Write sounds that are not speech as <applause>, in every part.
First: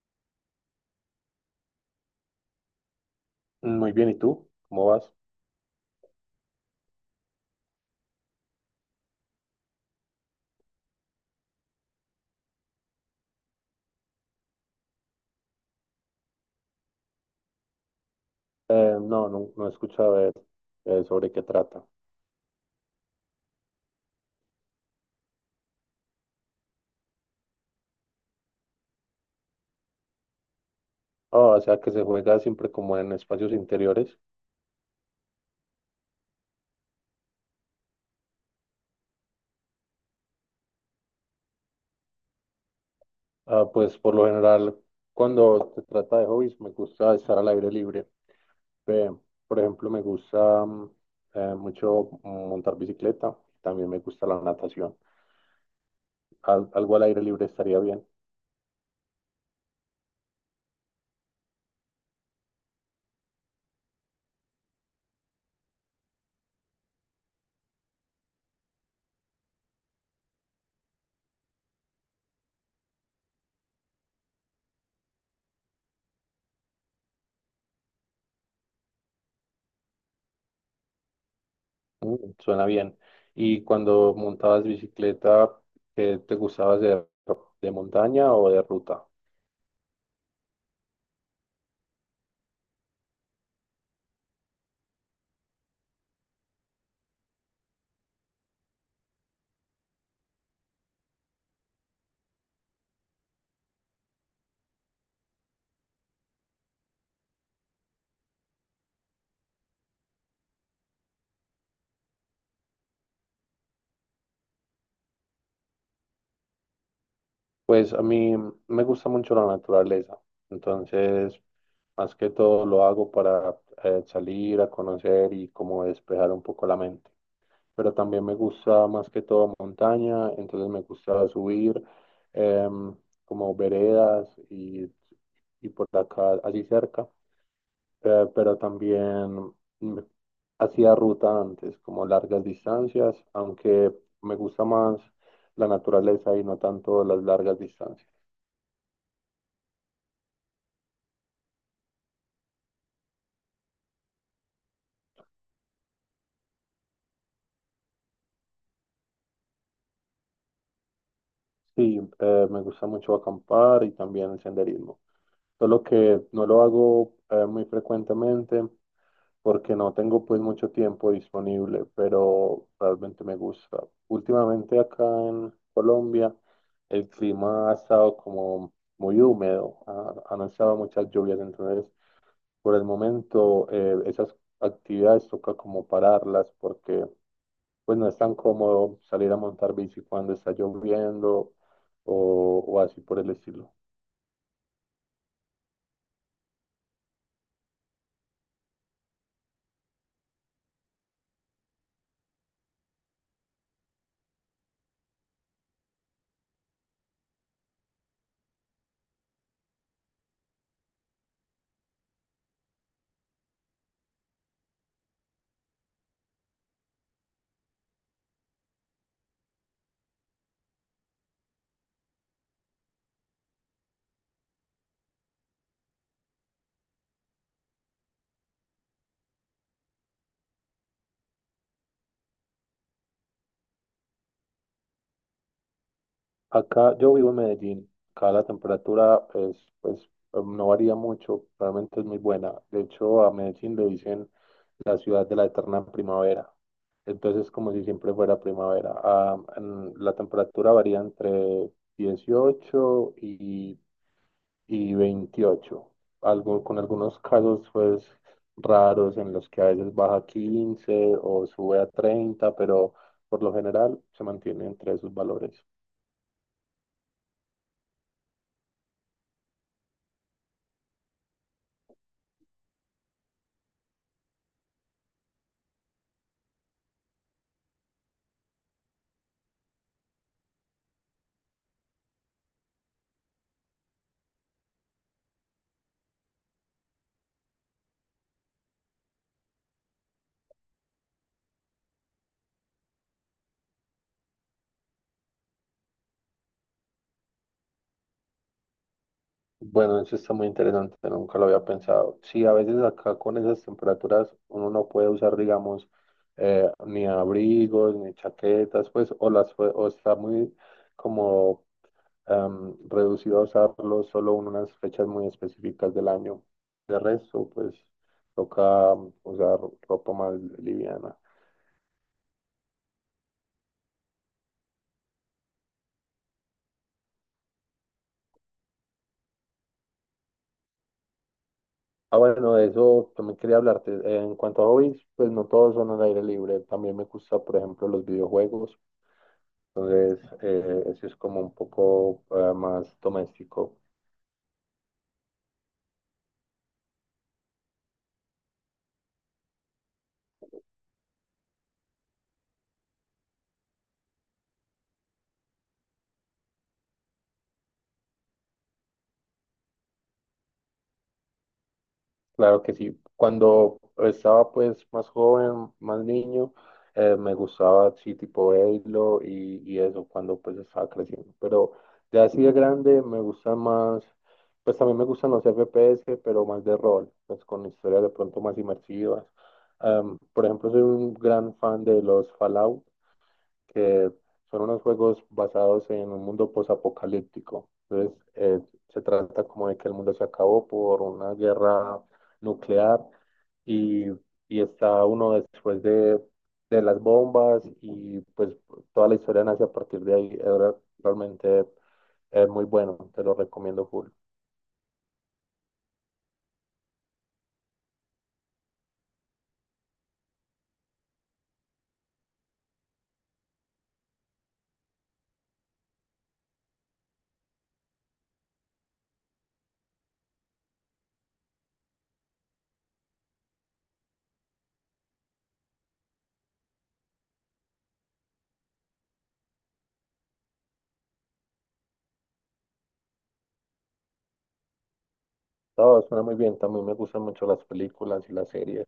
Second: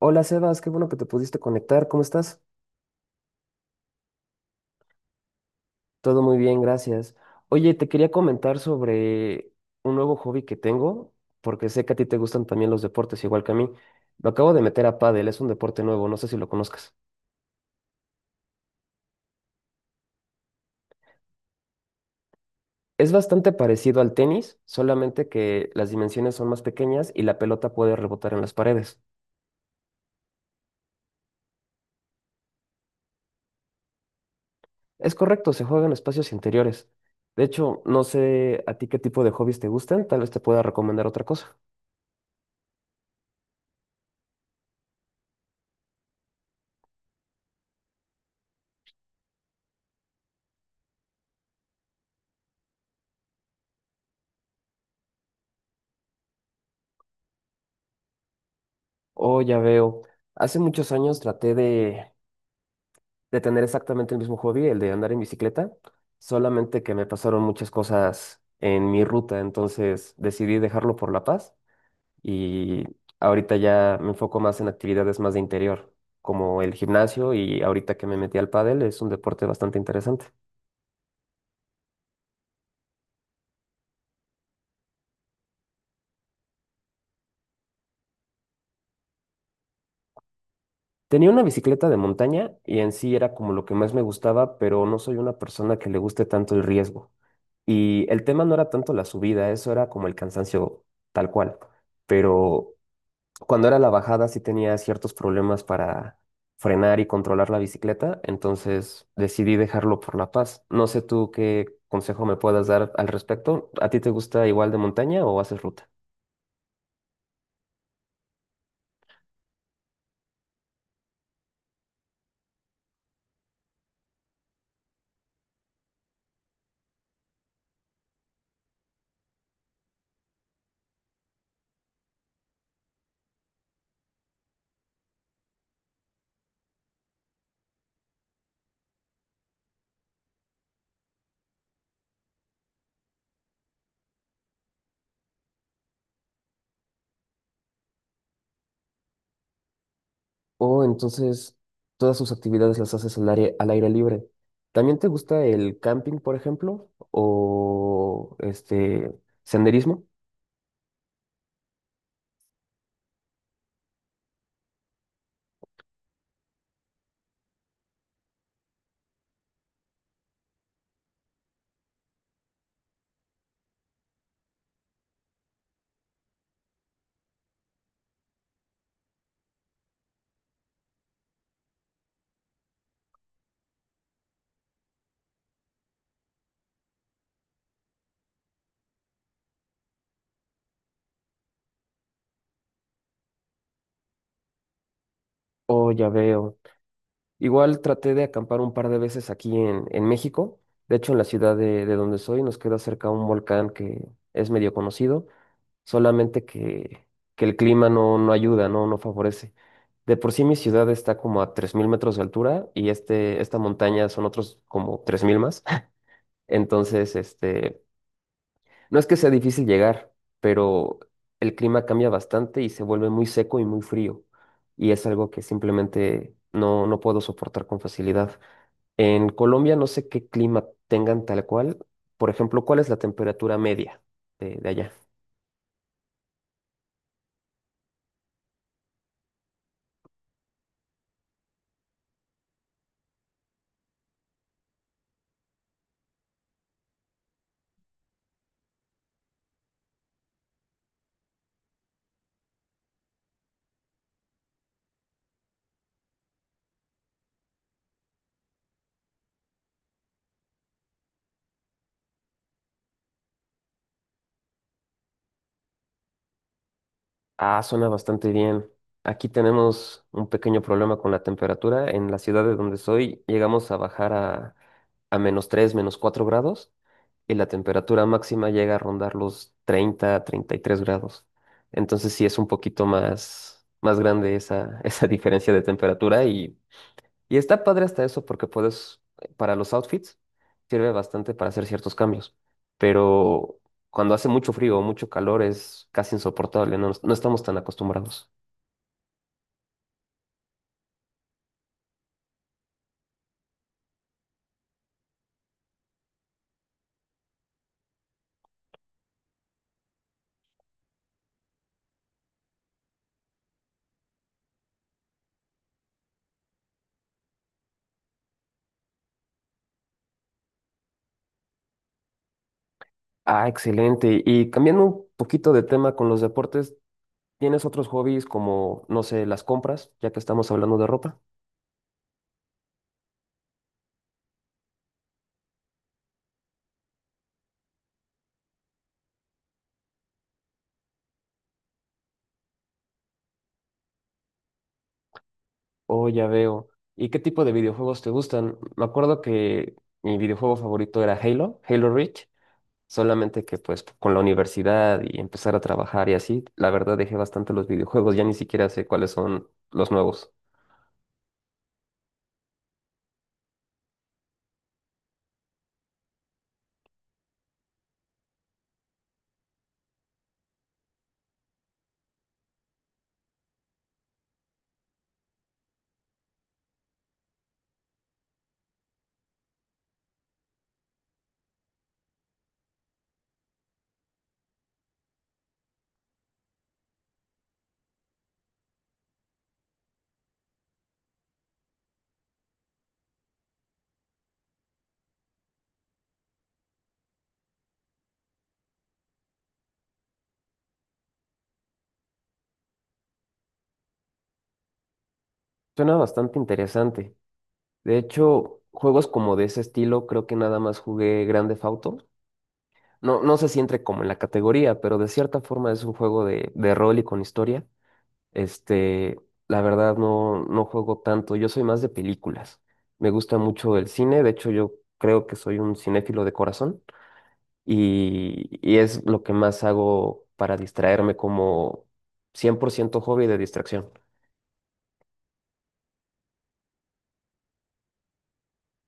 Hola Sebas, qué bueno que te pudiste conectar. ¿Cómo estás? Muy bien, ¿y tú? ¿Cómo vas? Todo muy bien, gracias. Oye, te quería comentar sobre un nuevo hobby que tengo, porque sé que a ti te gustan también los deportes, igual que a mí. Lo acabo de meter a pádel, es un deporte nuevo, no sé si lo conozcas. No, no, no he escuchado sobre qué trata. Es bastante parecido al tenis, solamente que las dimensiones son más pequeñas y la pelota puede rebotar en las paredes. Ah, o sea, que se juega siempre como en espacios interiores. Es correcto, se juega en espacios interiores. De hecho, no sé a ti qué tipo de hobbies te gustan, tal vez te pueda recomendar otra cosa. Ah, pues por lo general, cuando se trata de hobbies, me gusta estar al aire libre. Ve, por ejemplo, me gusta mucho montar bicicleta. También me gusta la natación. Algo al aire libre estaría bien. Oh, ya veo. Hace muchos años traté de tener exactamente el mismo hobby, el de andar en bicicleta, solamente que me pasaron muchas cosas en mi ruta, entonces decidí dejarlo por La Paz y ahorita ya me enfoco más en actividades más de interior, como el gimnasio y ahorita que me metí al pádel es un deporte bastante interesante. Suena bien. ¿Y cuando montabas bicicleta, qué te gustaba hacer? ¿De montaña o de ruta? Tenía una bicicleta de montaña y en sí era como lo que más me gustaba, pero no soy una persona que le guste tanto el riesgo. Y el tema no era tanto la subida, eso era como el cansancio tal cual. Pero cuando era la bajada sí tenía ciertos problemas para frenar y controlar la bicicleta, entonces decidí dejarlo por La Paz. No sé tú qué consejo me puedas dar al respecto. ¿A ti te gusta igual de montaña o haces ruta? Pues a mí me gusta mucho la naturaleza, entonces más que todo lo hago para salir a conocer y como despejar un poco la mente. Pero también me gusta más que todo montaña, entonces me gusta subir em, como veredas y por acá, así cerca. Pero también mm, hacía ruta antes, como largas distancias, aunque me gusta más la naturaleza y no tanto las largas distancias. Oh, entonces todas sus actividades las haces al aire libre. ¿También te gusta el camping, por ejemplo? ¿O este senderismo? Sí, me gusta mucho acampar y también el senderismo. Solo que no lo hago muy frecuentemente porque no tengo pues mucho tiempo disponible, pero realmente me gusta. Últimamente acá en Colombia el clima ha estado como muy húmedo, han estado muchas lluvias, entonces por el momento, esas actividades toca como pararlas porque pues no es tan cómodo salir a montar bici cuando está lloviendo o así por el estilo. Oh, ya veo. Igual traté de acampar un par de veces aquí en México. De hecho, en la ciudad de donde soy nos queda cerca un volcán que es medio conocido, solamente que el clima no, no ayuda, no, no favorece. De por sí mi ciudad está como a 3000 metros de altura y este, esta montaña son otros como 3000 más. <laughs> Entonces, este, no es que sea difícil llegar, pero el clima cambia bastante y se vuelve muy seco y muy frío. Y es algo que simplemente no, no puedo soportar con facilidad. En Colombia no sé qué clima tengan tal cual. Por ejemplo, ¿cuál es la temperatura media de allá? Acá yo vivo en Medellín, acá la temperatura es, pues no varía mucho, realmente es muy buena. De hecho, a Medellín le dicen la ciudad de la eterna primavera. Entonces, como si siempre fuera primavera. Ah, la temperatura varía entre 18 y 28 algo, con algunos casos pues raros en los que a veces baja a 15 o sube a 30, pero por lo general se mantiene entre esos valores. Ah, suena bastante bien. Aquí tenemos un pequeño problema con la temperatura. En la ciudad de donde soy llegamos a bajar a menos 3, menos 4 grados y la temperatura máxima llega a rondar los 30, 33 grados. Entonces sí es un poquito más, más grande esa, <laughs> esa diferencia de temperatura y está padre hasta eso porque puedes, para los outfits, sirve bastante para hacer ciertos cambios. Pero cuando hace mucho frío o mucho calor es casi insoportable, no, no estamos tan acostumbrados. Bueno, eso está muy interesante, nunca lo había pensado. Sí, a veces acá con esas temperaturas uno no puede usar, digamos, ni abrigos ni chaquetas, pues, o las, o está muy como reducido a usarlo solo en unas fechas muy específicas del año. De resto, pues toca usar ropa más liviana. Ah, excelente. Y cambiando un poquito de tema con los deportes, ¿tienes otros hobbies como, no sé, las compras, ya que estamos hablando de ropa? Ah, bueno, de eso también quería hablarte. En cuanto a hobbies, pues no todos son al aire libre. También me gusta, por ejemplo, los videojuegos. Entonces, eso es como un poco más doméstico. Oh, ya veo. ¿Y qué tipo de videojuegos te gustan? Me acuerdo que mi videojuego favorito era Halo, Halo Reach. Solamente que pues con la universidad y empezar a trabajar y así, la verdad dejé bastante los videojuegos, ya ni siquiera sé cuáles son los nuevos. Claro que sí. Cuando estaba pues más joven, más niño, me gustaba sí tipo Halo y eso cuando pues estaba creciendo. Pero ya así de grande me gusta más, pues también me gustan los FPS, pero más de rol, pues con historias de pronto más inmersivas. Por ejemplo, soy un gran fan de los Fallout, que son unos juegos basados en un mundo posapocalíptico. Entonces, se trata como de que el mundo se acabó por una guerra nuclear y, y está uno después de, las bombas y pues toda la historia nace a partir de ahí. Es realmente es muy bueno, te lo recomiendo full. Suena bastante interesante. De hecho, juegos como de ese estilo, creo que nada más jugué Grande Theft Auto. No, no sé si entre como en la categoría, pero de cierta forma es un juego de rol y con historia. Este, la verdad no, no juego tanto, yo soy más de películas. Me gusta mucho el cine, de hecho yo creo que soy un cinéfilo de corazón. Y, y es lo que más hago para distraerme como 100% hobby de distracción. Todo suena muy bien, también me gustan mucho las películas y las series.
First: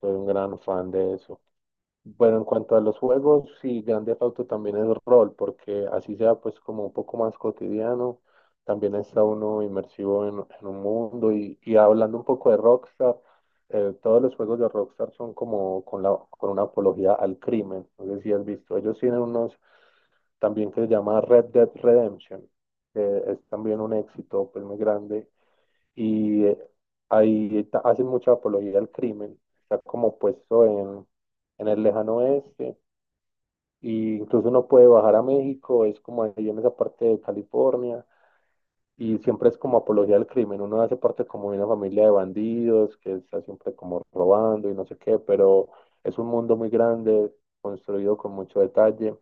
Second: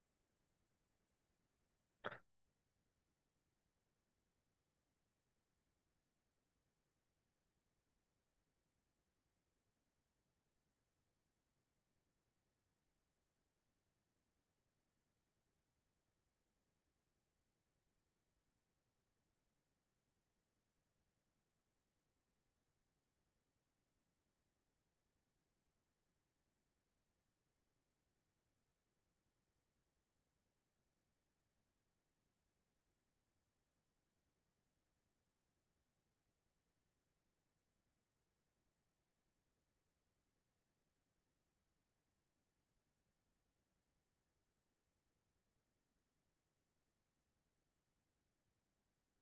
Soy un gran fan de eso. Bueno, en cuanto a los juegos, sí, Grand Theft Auto también es rol, porque así sea pues como un poco más cotidiano, también está uno inmersivo en un mundo y hablando un poco de Rockstar, todos los juegos de Rockstar son como con la, con una apología al crimen. No sé si has visto, ellos tienen unos también que se llama Red Dead Redemption, que es también un éxito pues muy grande y ahí hacen mucha apología al crimen. Está como puesto en el lejano oeste, y incluso uno puede bajar a México, es como ahí en esa parte de California, y siempre es como apología al crimen. Uno hace parte como de una familia de bandidos que está siempre como robando y no sé qué, pero es un mundo muy grande, construido con mucho detalle.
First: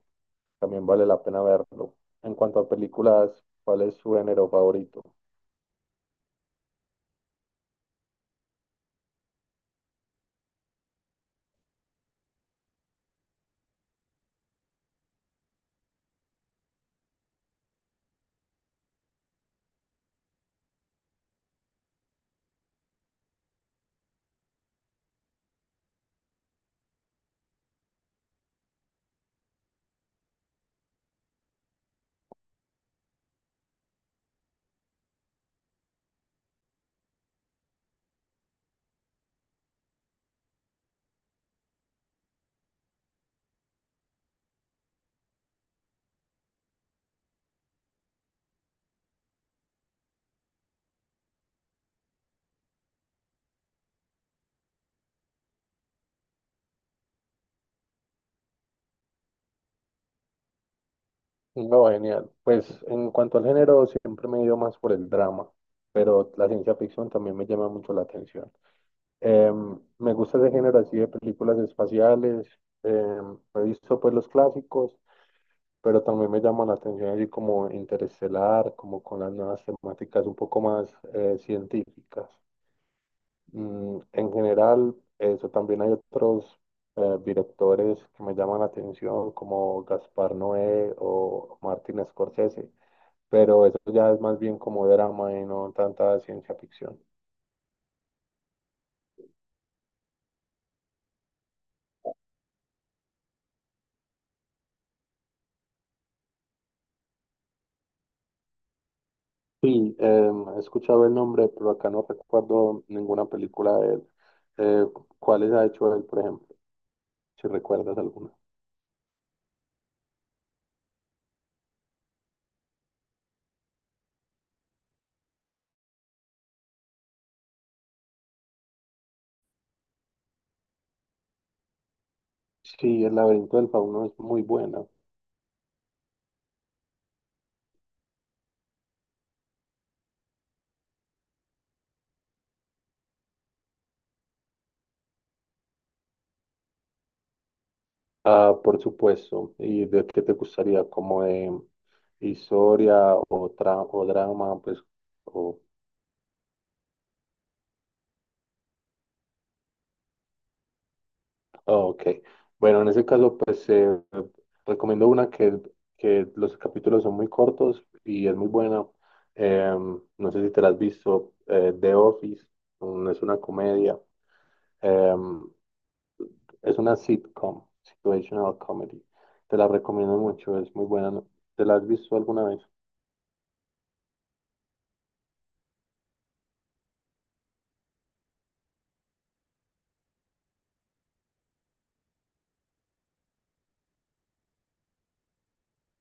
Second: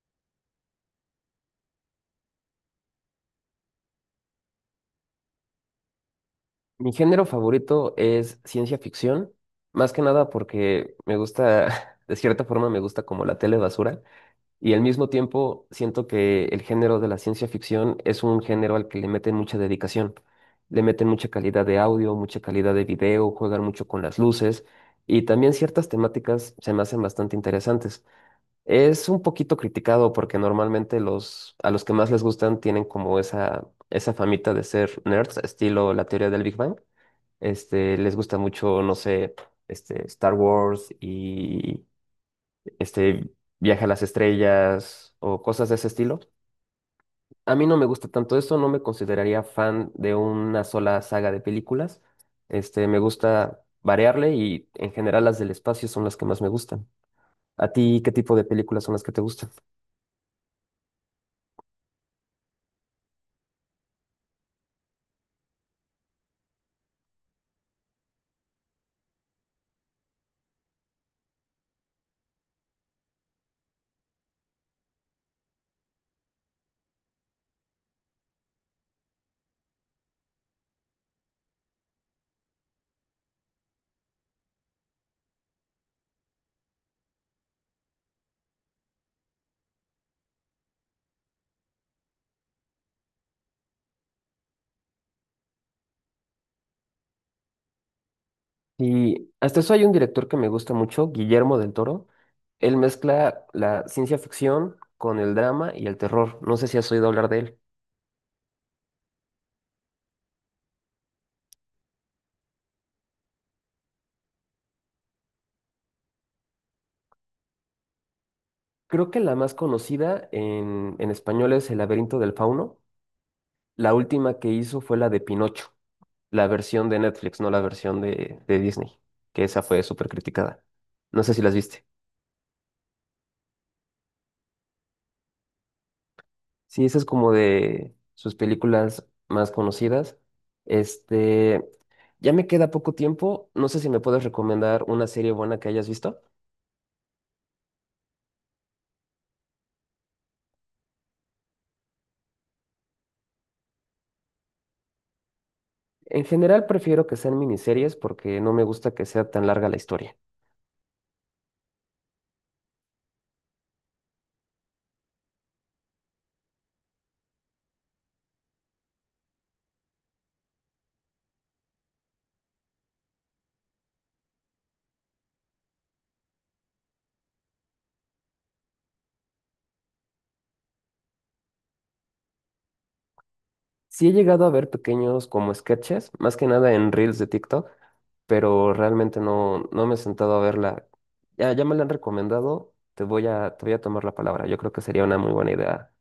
También vale la pena verlo. En cuanto a películas, ¿cuál es su género favorito? Mi género favorito es ciencia ficción, más que nada porque me gusta, <laughs> de cierta forma me gusta como la tele basura y al mismo tiempo siento que el género de la ciencia ficción es un género al que le meten mucha dedicación. Le meten mucha calidad de audio, mucha calidad de video, juegan mucho con las luces y también ciertas temáticas se me hacen bastante interesantes. Es un poquito criticado porque normalmente los, a los que más les gustan tienen como esa famita de ser nerds, estilo la teoría del Big Bang. Este, les gusta mucho, no sé, este, Star Wars y este, Viaje a las Estrellas o cosas de ese estilo. A mí no me gusta tanto eso, no me consideraría fan de una sola saga de películas. Este, me gusta variarle y en general las del espacio son las que más me gustan. ¿A ti qué tipo de películas son las que te gustan? No, genial. Pues en cuanto al género, siempre me he ido más por el drama, pero la ciencia ficción también me llama mucho la atención. Me gusta ese género así de películas espaciales, he visto pues los clásicos, pero también me llama la atención así como Interestelar, como con las nuevas temáticas un poco más científicas. En general, eso también hay otros directores que me llaman la atención, como Gaspar Noé o Martin Scorsese, pero eso ya es más bien como drama y no tanta ciencia ficción. Y hasta eso hay un director que me gusta mucho, Guillermo del Toro. Él mezcla la ciencia ficción con el drama y el terror. No sé si has oído hablar de él. Sí, he escuchado el nombre, pero acá no recuerdo ninguna película de él. Eh, ¿Cuáles ha hecho él, por ejemplo? Si recuerdas alguna. Creo que la más conocida en español es El laberinto del fauno. La última que hizo fue la de Pinocho, la versión de Netflix, no la versión de Disney, que esa fue súper criticada. No sé si las viste. Sí, El laberinto del fauno es muy buena. Sí, esa es como de sus películas más conocidas. Este, ya me queda poco tiempo. No sé si me puedes recomendar una serie buena que hayas visto. Ah, por supuesto. ¿Y de qué te gustaría? ¿Como de historia o, o drama? Pues, o. En general prefiero que sean miniseries porque no me gusta que sea tan larga la historia. Ok, bueno, en ese caso, pues recomiendo una que, los capítulos son muy cortos y es muy buena. No sé si te la has visto, The Office. Es una comedia. Em, es una sitcom, situational comedy. Te la recomiendo mucho, es muy buena, ¿no? ¿Te la has visto alguna vez? Sí he llegado a ver pequeños como sketches, más que nada en reels de TikTok, pero realmente no, no me he sentado a verla. Ya, ya me la han recomendado. Te voy a tomar la palabra. Yo creo que sería una muy buena idea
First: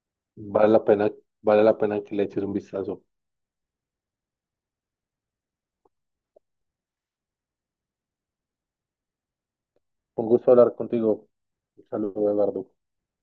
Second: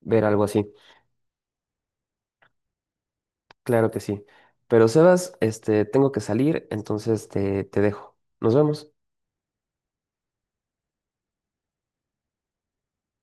ver algo así. Vale la pena, vale la pena que le eches un vistazo. Claro que sí. Pero Sebas, este, tengo que salir, entonces te dejo. Nos vemos. Un gusto hablar contigo. Un saludo, Eduardo.